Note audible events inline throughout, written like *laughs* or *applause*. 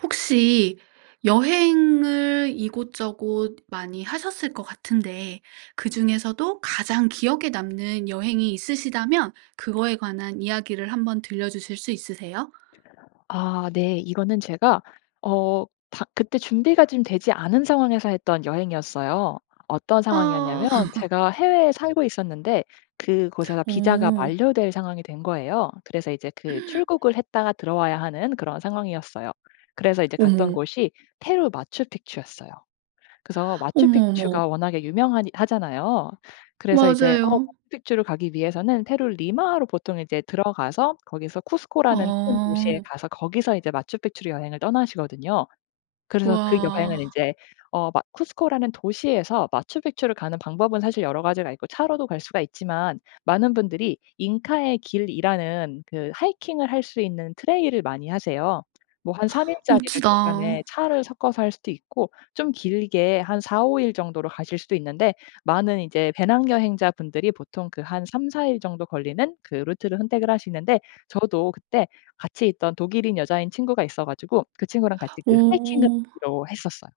혹시 여행을 이곳저곳 많이 하셨을 것 같은데 그중에서도 가장 기억에 남는 여행이 있으시다면 그거에 관한 이야기를 한번 들려 주실 수 있으세요? 아 네. 이거는 제가 어 다 그때 준비가 좀 되지 않은 상황에서 했던 여행이었어요. 어떤 어. 상황이었냐면 *laughs* 제가 해외에 살고 있었는데 그곳에서 비자가 어. 만료될 상황이 된 거예요. 그래서 이제 그 *gasps* 출국을 했다가 들어와야 하는 그런 상황이었어요. 그래서 이제 갔던 어머. 곳이 페루 마추픽추였어요. 그래서 어머, 마추픽추가 어머. 워낙에 유명하니 하잖아요. 그래서 이제 어 맞아요. 마추픽추를 가기 위해서는 페루를 리마로 보통 이제 들어가서 거기서 쿠스코라는 큰 도시에 아. 가서 거기서 이제 마추픽추로 여행을 떠나시거든요. 그래서 그 여행은 와. 인제 어 마 쿠스코라는 도시에서 마추픽추를 가는 방법은 사실 여러 가지가 있고 차로도 갈 수가 있지만 많은 분들이 '잉카의 길'이라는 그 하이킹을 할 수 있는 트레일을 많이 하세요. 뭐 한 3 일짜리를 멋지다. 중간에 차를 섞어서 할 수도 있고 좀 길게 한 4-5 일 정도로 가실 수도 있는데 많은 이제 배낭여행자 분들이 보통 그 한 3-4 일 정도 걸리는 그 루트를 선택을 하시는데 저도 그때 같이 있던 독일인 여자인 친구가 있어 가지고 그 친구랑 같이 그 하이킹을 오. 하기로 했었어요.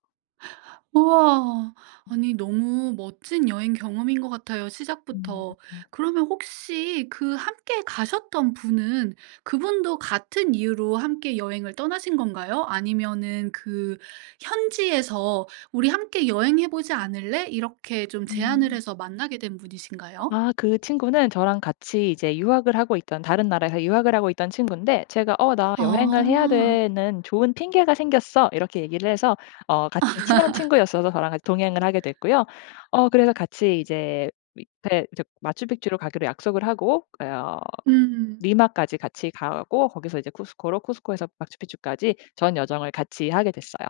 우와. 아니 너무 멋진 여행 경험인 것 같아요 시작부터. 아. 그러면 혹시 그 함께 가셨던 분은 그분도 같은 이유로 함께 여행을 떠나신 건가요? 아니면은 그 현지에서 "우리 함께 여행해 보지 않을래?" 이렇게 좀 제안을 음. 해서 만나게 된 분이신가요? 아 그 친구는 저랑 같이 이제 유학을 하고 있던 다른 나라에서 유학을 하고 있던 친군데 제가 "어 나 여행을 해야 아. 되는 좋은 핑계가 생겼어." 이렇게 얘기를 해서 어 같은 친한 친구였어서 저랑 같이 *laughs* 동행을 하게 됐고요. 어 그래서 같이 이제 밑에 저 마추픽추로 가기로 약속을 하고 어 음. 리마까지 같이 가고 거기서 이제 쿠스코로 쿠스코에서 마추픽추까지 전 여정을 같이 하게 됐어요.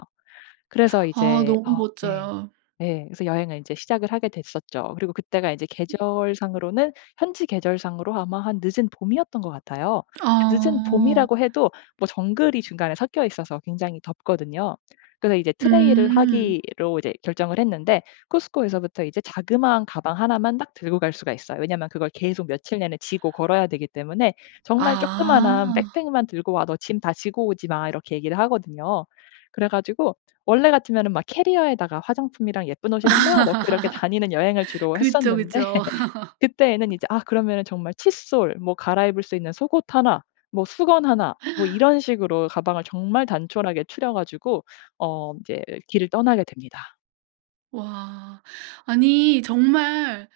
그래서 아 이제 너무 어 네 멋져요. 네 그래서 여행을 이제 시작을 하게 됐었죠. 그리고 그때가 이제 음. 계절상으로는 현지 계절상으로 아마 한 늦은 봄이었던 것 같아요. 늦은 아. 봄이라고 해도 뭐 정글이 중간에 섞여 있어서 굉장히 덥거든요. 그래서 이제 트레일을 음. 하기로 이제 결정을 했는데 쿠스코에서부터 이제 자그마한 가방 1 만 딱 들고 갈 수가 있어요. 왜냐하면 그걸 계속 며칠 내내 지고 걸어야 되기 때문에 "정말 쪼끄만한 아. 백팩 만 들고 와. 너 짐 다 지고 오지 마." 이렇게 얘기를 하거든요. 그래가지고 원래 같으면은 막 캐리어에다가 화장품이랑 예쁜 옷이랑 막 넣고 이렇게 다니는 여행을 *laughs* 주로 했었는데 그쵸그쵸. *laughs* *laughs* 그때에는 이제 아 그러면은 정말 칫솔 뭐 갈아입을 수 있는 속옷 1 뭐 수건 1 뭐 *gasps* 이런 식으로 가방을 정말 단촐하게 추려 가지고 어 인제 길을 떠나게 됩니다. 와. 아니 정말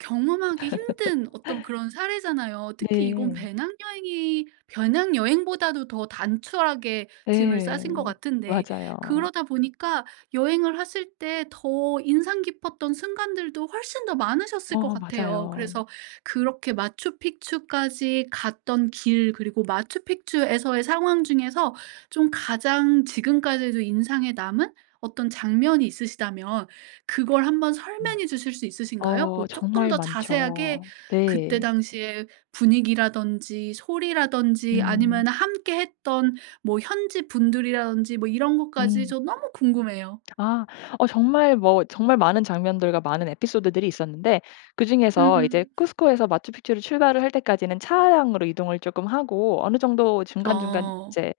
경험하기 힘든 어떤 *laughs* 그런 사례잖아요. 특히 이건 네. 배낭여행이 배낭여행보다도 더 단촐하게 짐을 네. 싸신 것 같은데 맞아요. 그러다 보니까 여행을 하실 때 더 인상 깊었던 순간들도 훨씬 더 많으셨을 것 어 같아요. 맞아요. 그래서 그렇게 마추픽추까지 갔던 길 그리고 마추픽추에서의 상황 중에서 좀 가장 지금까지도 인상에 남은 어떤 장면이 있으시다면 그걸 한번 네. 설명해 주실 수 있으신가요? 어 뭐 쪼끔 정말 더 자세하게 많죠. 그때 네. 당시의 분위기라든지 소리라든지 음. 아니면은 함께했던 뭐 현지분들이라든지 뭐 이런 것까지. 음. 저 너무 궁금해요. 아 어 정말 뭐 정말 많은 장면들과 많은 에피소드들이 있었는데 그중에서 이제 음. 쿠스코에서 마추픽추를 출발을 할 때까지는 차량으로 이동을 쪼끔 하고 어느 정도 중간중간 어. 이제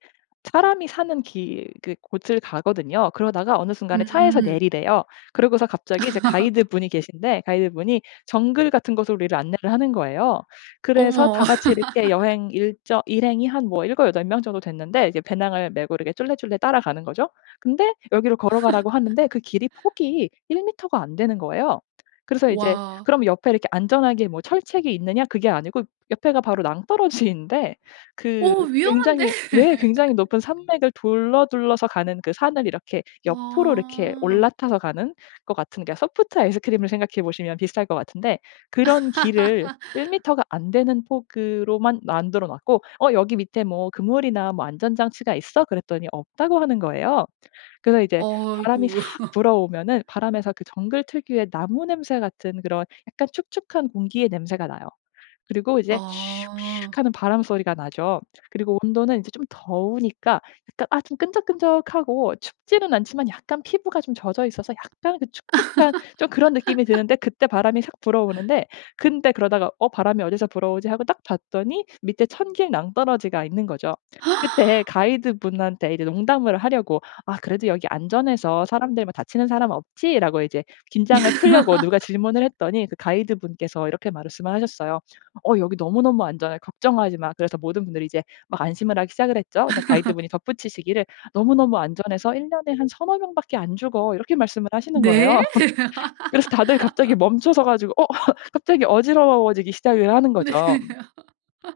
사람이 사는 길 그 곳을 가거든요. 그러다가 어느 순간에 차에서 음. 내리래요. 그러고서 갑자기 이제 *laughs* 가이드분이 계신데 가이드분이 정글 같은 곳으로 우리를 안내를 하는 거예요. 그래서 어머. 다 같이 이렇게 *laughs* 여행 일정 일행이 한 7-8 명 정도 됐는데 이제 배낭을 메고 이렇게 쫄래쫄래 따라가는 거죠. 근데 여기로 걸어 가라고 하는데 그 길이 *laughs* 폭이 1 미터가 안 되는 거예요. 그래서 이제 와. 그럼 옆에 이렇게 안전하게 뭐 철책이 있느냐? 그게 아니고 옆에가 바로 낭떠러지인데 그 어 위험한데. 굉장히 왜 굉장히 높은 *laughs* 산맥을 둘러 둘러서 가는 그 산을 이렇게 옆으로 이렇게 아. 올라타서 가는 것 같은 소프트 아이스크림을 생각해 보시면 비슷할 것 같은데 그런 길을 1 *laughs* 미터가 안 되는 폭으로만 만들어 놨고 "어 여기 밑에 뭐 그물이나 뭐 안전 장치가 있어?" 그랬더니 없다고 하는 거예요. 그래서 이제 어 바람이 삭 어이구. *laughs* 불어오면은 바람에서 그 정글 특유의 나무 냄새 같은 그런 약간 축축한 공기의 냄새가 나요. 그리고 이제 "슉 아. 슉." 하는 바람 소리가 나죠. 그리고 온도는 이제 좀 더우니까 약간 아 좀 끈적끈적하고 춥지는 않지만 약간 피부가 좀 젖어 있어서 약간 그 축축한 좀 그런 느낌이 드는데 *laughs* 그때 바람이 샥 불어오는데 근데 그러다가 '어 바람이 어디서 불어오지?' 하고 딱 봤더니 밑에 천길 낭떨어지가 있는 거죠. 그때 *gasps* 가이드분한테 이제 농담을 하려고 "아 그래도 여기 안전해서 사람들 뭐 다치는 사람은 없지?"라고 이제 긴장을 풀려고 누가 *laughs* 질문을 했더니 그 가이드분께서 이렇게 말씀을 하셨어요. "어 여기 너무너무 안전해. 걱정하지 마." 그래서 모든 분들이 이제 막 안심을 하기 시작을 했죠. 근데 *laughs* 가이드분이 덧붙이시기를 "너무너무 안전해서 1 년에 한 3-4 명밖에 안 죽어." 이렇게 말씀을 하시는 네? 거예요. *laughs* 그래서 다들 갑자기 *laughs* 멈춰 서 가지고 어 갑자기 어지러워지기 시작을 하는 네. 거죠.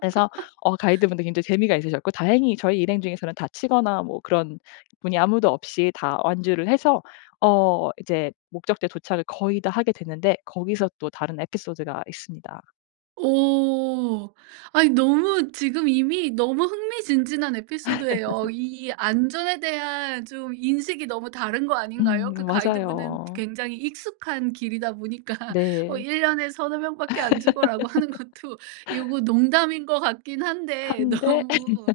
그래서 어 가이드분들도 굉장히 재미가 있으셨고 다행히 저희 일행 중에서는 다치거나 뭐 그런 분이 아무도 없이 다 완주를 해서 어 이제 목적지에 도착을 거의 다 하게 됐는데 거기서 또 다른 에피소드가 있습니다. 오. 아니 너무 지금 이미 너무 흥미진진한 에피소드예요. *laughs* 이 안전에 대한 좀 인식이 너무 다른 거 음 아닌가요? 그 가이드분은 맞아요. 굉장히 익숙한 길이다 보니까 "어 네. 1 년에 3-4 명밖에 안 죽어."라고 하는 것도 요거 *laughs* 농담인 것 같긴 한데 한데 *laughs* 예. 너무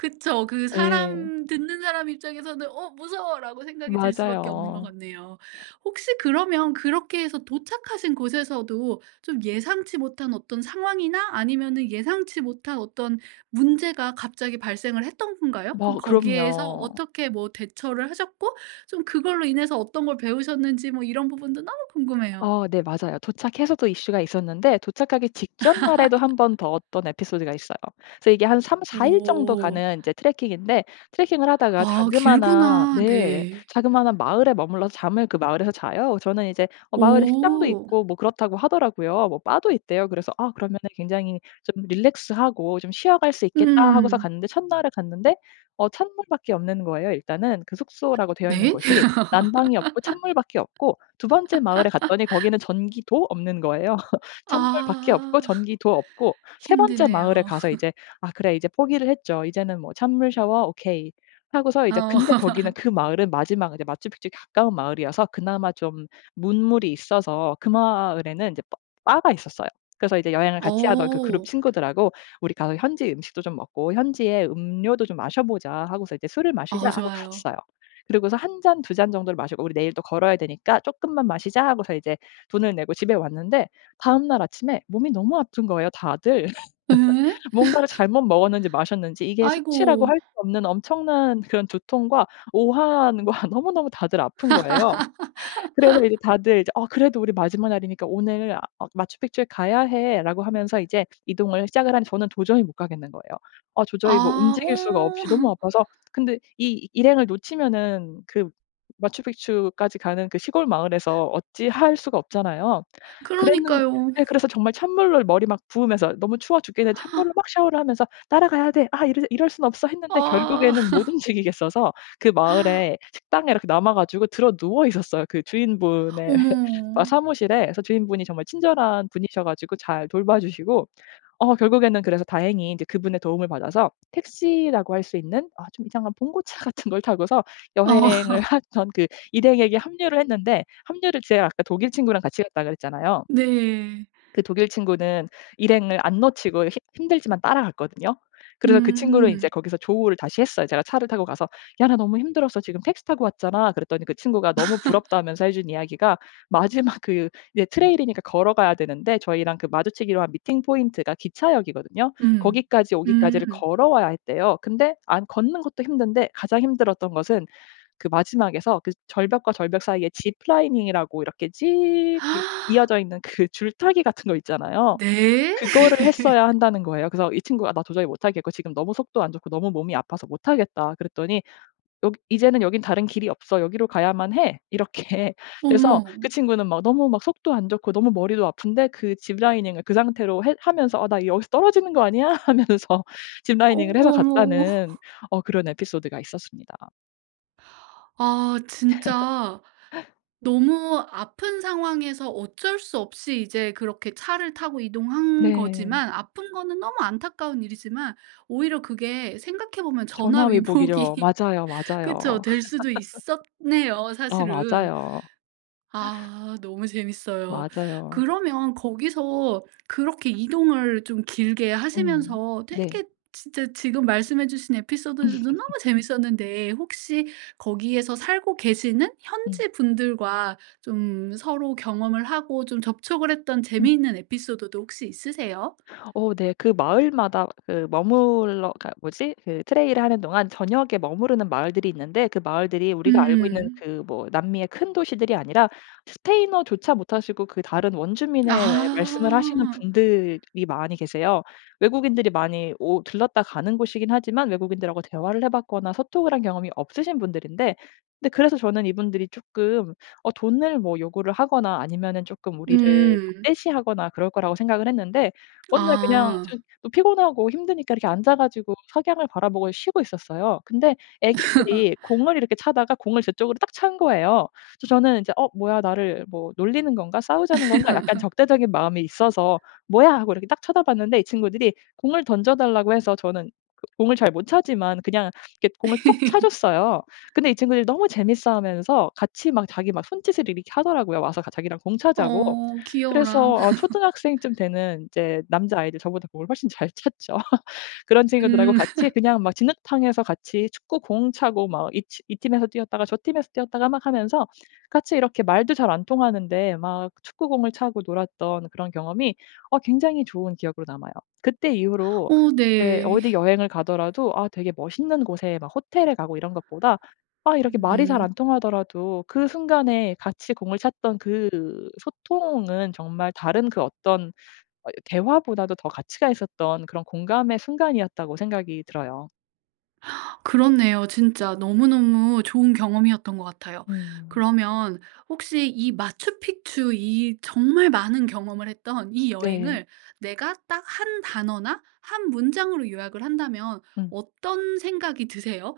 그쵸 그 예. 사람 듣는 사람 입장에서는 '어 무서워.'라고 생각이 들 수밖에 없는 거 맞아요. 같네요. 혹시 그러면 그렇게 해서 도착하신 곳에서도 좀 예상치 못한 어떤 상황이나 아니면은 예상치 못한 어떤 문제가 갑자기 발생을 했던 건가요? 좀 뭐 거기에서 그럼요. 어떻게 뭐 대처를 하셨고 좀 그걸로 인해서 어떤 걸 배우셨는지 뭐 이런 부분도 너무 궁금해요. 어 네. 맞아요. 도착해서도 이슈가 있었는데 도착하기 직전 날에도 1 번 *laughs* 더 어떤 에피소드가 있어요. 그래서 이게 한 3-4 일 정도 오. 가는 이제 트레킹인데 트레킹을 하다가 아 자그마한 길구나. 네 네. 자그마한 마을에 머물러서 잠을 그 마을에서 자요. 저는 이제 어 마을에 식당도 오. 있고 뭐 그렇다고 하더라고요. 뭐 바도 있대요. 그래서 '아 그러면은 굉장히 좀 relax 하고 좀 쉬어 갈 수 있겠다.' 하고서 음. 갔는데 첫날에 갔는데 어 찬물밖에 없는 거예요 일단은. 그 *hiccups* 숙소라고 되어 있는 네. 곳이. 난방이 없고 찬물밖에 없고 2 번째 마을에 갔더니 *laughs* 거기는 전기도 없는 거예요. *laughs* 찬물밖에 없고 아. 전기도 없고 3 번째 마을에 힘드네요. 가서 *laughs* 이제 아 그래 이제 포기를 했죠. 이제는 뭐 '찬물 샤워 오케이.' 하고서 이제 어. 근데 거기는 *laughs* 그 마을은 마지막 이제 마추픽쪽에 가까운 마을이어서 그나마 좀 문물이 있어서 그 마을에는 이제 바 바가 있었어요. 그래서 이제 여행을 같이 하던 그 그룹 어. 친구들하고 "우리 가서 현지 음식도 좀 먹고 현지의 음료도 좀 마셔 보자." 하고서 이제 "술을 마시자." 어 하고 좋아요. 갔어요. 그리고서 1 잔, 2 잔 정도를 마시고 "우리 내일 또 걸어야 되니까 쪼끔만 마시자." 하고서 이제 돈을 내고 집에 왔는데 다음 날 아침에 몸이 너무 아픈 거예요 다들. 예? *laughs* *laughs* 뭔가를 잘못 먹었는지 마셨는지 이게 숙취라고 아이고. 할 수 없는 엄청난 그런 두통과 오한과 너무너무 다들 아픈 거예요. 그래서 이제 *laughs* 다들 이제 "어 그래도 우리 마지막 날이니까 오늘 아 마추픽추에 가야 해."라고 하면서 이제 이동을 시작을 하니까 저는 도저히 못 가겠는 거예요. 아 도저히 뭐 아. 움직일 어. 수가 없이 너무 *laughs* 아파서 근데 이 일행을 놓치면은 그 마추픽추까지 가는 그 시골 마을에서 어찌할 수가 없잖아요. 그랬는 그러니까요. 예 그래서 정말 찬물로 머리 막 부으면서 너무 추워 죽겠는데 찬물로 *gasps* 막 샤워를 하면서 '따라가야 돼. 아 이러 이럴 순 없어.' 했는데 아. 결국에는 못 *laughs* 움직이겠어서 그 *gasps* 마을에 식당에 이렇게 남아 가지고 드러누워 있었어요. 그 주인분의 어머. *laughs* 아 사무실에. 그레서 주인분이 정말 친절한 분이셔 가지고 잘 돌봐 주시고 어 결국에는 그래서 다행히 이제 그분의 도움을 받아서 택시라고 할 수 있는 아 좀 이상한 봉고차 같은 걸 타고서 여행을 어. *laughs* 하던 그 일행에게 합류를 했는데 합류를 제가 아까 독일 친구랑 같이 갔다 그랬잖아요. 네. 그 독일 친구는 일행을 안 놓치고 힘 힘들지만 따라갔거든요. 그래서 그 친구를 이제 음. 거기서 조우를 다시 했어요. 제가 차를 타고 가서 "야 나 너무 힘들었어. 지금 택시 타고 왔잖아." 그랬더니 그 친구가 너무 *laughs* 부럽다면서 해준 이야기가 마지막 그 이제 trail 이니까 걸어 가야 되는데 저희랑 그 마주치기로 한 meeting point 기차역이거든요. 음. 거기까지 오기까지를 음. 걸어와야 했대요. 근데 안 걷는 것도 힘든데 가장 힘들었던 것은 그 마지막에서 그 절벽과 절벽 사이에 ziplining 이라고 이렇게 지익 *gasps* 이어져 있는 그 줄타기 같은 거 있잖아요. 네? 그거를 했어야 *laughs* 한다는 거예요. 그래서 이 친구가 "나 도저히 못하겠고 지금 너무 속도 안 좋고 너무 몸이 아파서 못하겠다." 그랬더니 "여기 이제는 여긴 다른 길이 없어. 여기로 가야만 해." 이렇게. 그래서 어머. 그 친구는 막 너무 막 속도 안 좋고 너무 머리도 아픈데 그 ziplining을 그 상태로 해 하면서 '나 여기서 떨어지는 거 아니야?' 하면서 ziplining을 해서 어머 어머 어머. 갔다는 *laughs* 어 그런 에피소드가 있었습니다. 아 진짜 *laughs* 너무 아픈 상황에서 어쩔 수 없이 이제 그렇게 차를 타고 이동한 네. 거지만 아픈 거는 너무 안타까운 일이지만 오히려 그게 생각해 보면 전화위복이죠. 전화위복이 맞아요, 그쵸. 맞아요. 될 수도 *laughs* 있었네요 어 사실은. 맞아요. 아 너무 재밌어요. 맞아요. 그러면 거기서 그렇게 이동을 좀 길게 음. 하시면서 네. 되게 진짜 지금 말씀해 주신 에피소드들도 너무 *laughs* 재밌었는데 혹시 거기에서 살고 계시는 응. 현지분들과 좀 서로 경험을 하고 좀 접촉을 했던 음. 재미있는 에피소드도 혹시 있으세요? 어 네, 그 마을마다 그 머물러 그니까 뭐지 그 트레일을 하는 동안 저녁에 머무르는 마을들이 있는데 그 마을들이 우리가 알고 있는 음. 그 뭐 남미의 큰 도시들이 아니라 스페인어조차 못하시고 그 다른 원주민의 예 말씀을 하시는 아. 분들이 많이 계세요. 외국인들이 많이 오 들렀다 가는 곳이긴 하지만 외국인들하고 대화를 해봤거나 소통을 한 경험이 없으신 분들인데 근데 그래서 저는 이분들이 조금 어 돈을 뭐 요구를 하거나 아니면은 조금 우리를 음. 적대시하거나 그럴 거라고 생각을 했는데 어느 날 그냥 좀 아. 어 피곤하고 힘드니까 이렇게 앉아가지고 석양을 바라보고 쉬고 있었어요. 근데 *laughs* 애기들이 공을 이렇게 차다가 공을 저쪽으로 딱 찬 거예요. 그래서 저는 이제 어 뭐야 나를 뭐 놀리는 건가? 싸우자는 건가? 약간 *laughs* 적대적인 마음이 있어서 뭐야 하고 이렇게 딱 쳐다봤는데 이 친구들이 공을 던져 달라고 해서 저는 공을 잘 못 차지만 그냥 이렇게 공을 톡 차 줬어요. *laughs* 근데 이 친구들이 너무 재밌어하면서 같이 막 자기 막 손짓을 이렇게 하더라고요. 와서 같이 자기랑 공 차자고. 어 귀여워라. 그래서 어 *laughs* 초등학생쯤 되는 이제 남자아이들 저보다 공을 훨씬 잘 찼죠. 그런 친구들하고 음. *laughs* 같이 그냥 막 진흙탕에서 같이 축구공 차고 막 이 티 이 팀에서 뛰었다가 저 팀에서 뛰었다가 막 하면서 같이 이렇게 말도 잘 안 통하는데 막 축구공을 차고 놀았던 그런 경험이 어 굉장히 좋은 기억으로 남아요. 그때 이후로 어 이제 네. 어디 여행을 가더라도 아 되게 멋있는 곳에 막 호텔에 가고 이런 것보다 아 이렇게 말이 잘 음. 안 통하더라도 그 순간에 같이 공을 찼던 그 소통은 정말 다른 그 어떤 어 대화보다도 더 가치가 있었던 그런 공감의 순간이었다고 생각이 들어요. 그렇네요. 진짜 너무너무 좋은 경험이었던 것 같아요. 음. 그러면 혹시 이 마추픽추 이 정말 많은 경험을 했던 이 네. 여행을 내가 딱 1 단어나 1 문장으로 요약을 한다면 응. 어떤 생각이 드세요?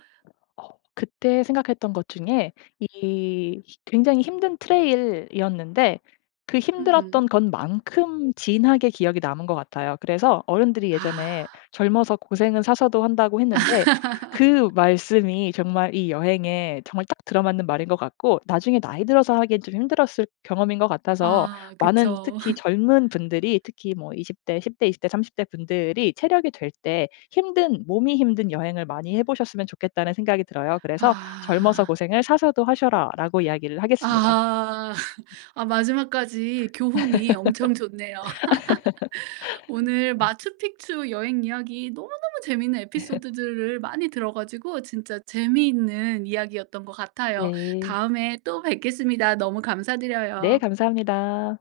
어 그때 생각했던 것 중에 이 굉장히 힘든 트레일 이었는데 그 힘들었던 음. 것만큼 진하게 기억이 남은 것 같아요. 그래서 어른들이 아. 예전에 젊어서 고생은 사서도 한다고 했는데 *laughs* 그 말씀이 정말 이 여행에 정말 딱 들어 맞는 말인 것 같고 나중에 나이 들어서 하기엔 좀 힘들었을 경험인 것 같아서 아 많은 그쵸. 특히 *laughs* 젊은 분들이 특히 뭐 20 대 10 대, 20 대, 30 대 분들이 체력이 될 때 힘든 몸이 힘든 여행을 많이 해보셨으면 좋겠다는 생각이 들어요. 그래서 "젊어서 아. 고생을 사서도 하셔라."라고 이야기를 하겠습니다. 아. *laughs* 아 마지막까지 교훈이 엄청 좋네요. *laughs* 오늘 *laughs* 마추픽추 여행 이야기 너무너무 재밌는 *laughs* 에피소드들을 많이 들어 가지고 진짜 재미있는 이야기였던 것 같아요. 네. 다음에 또 뵙겠습니다. 너무 네. 감사드려요. 감사합니다.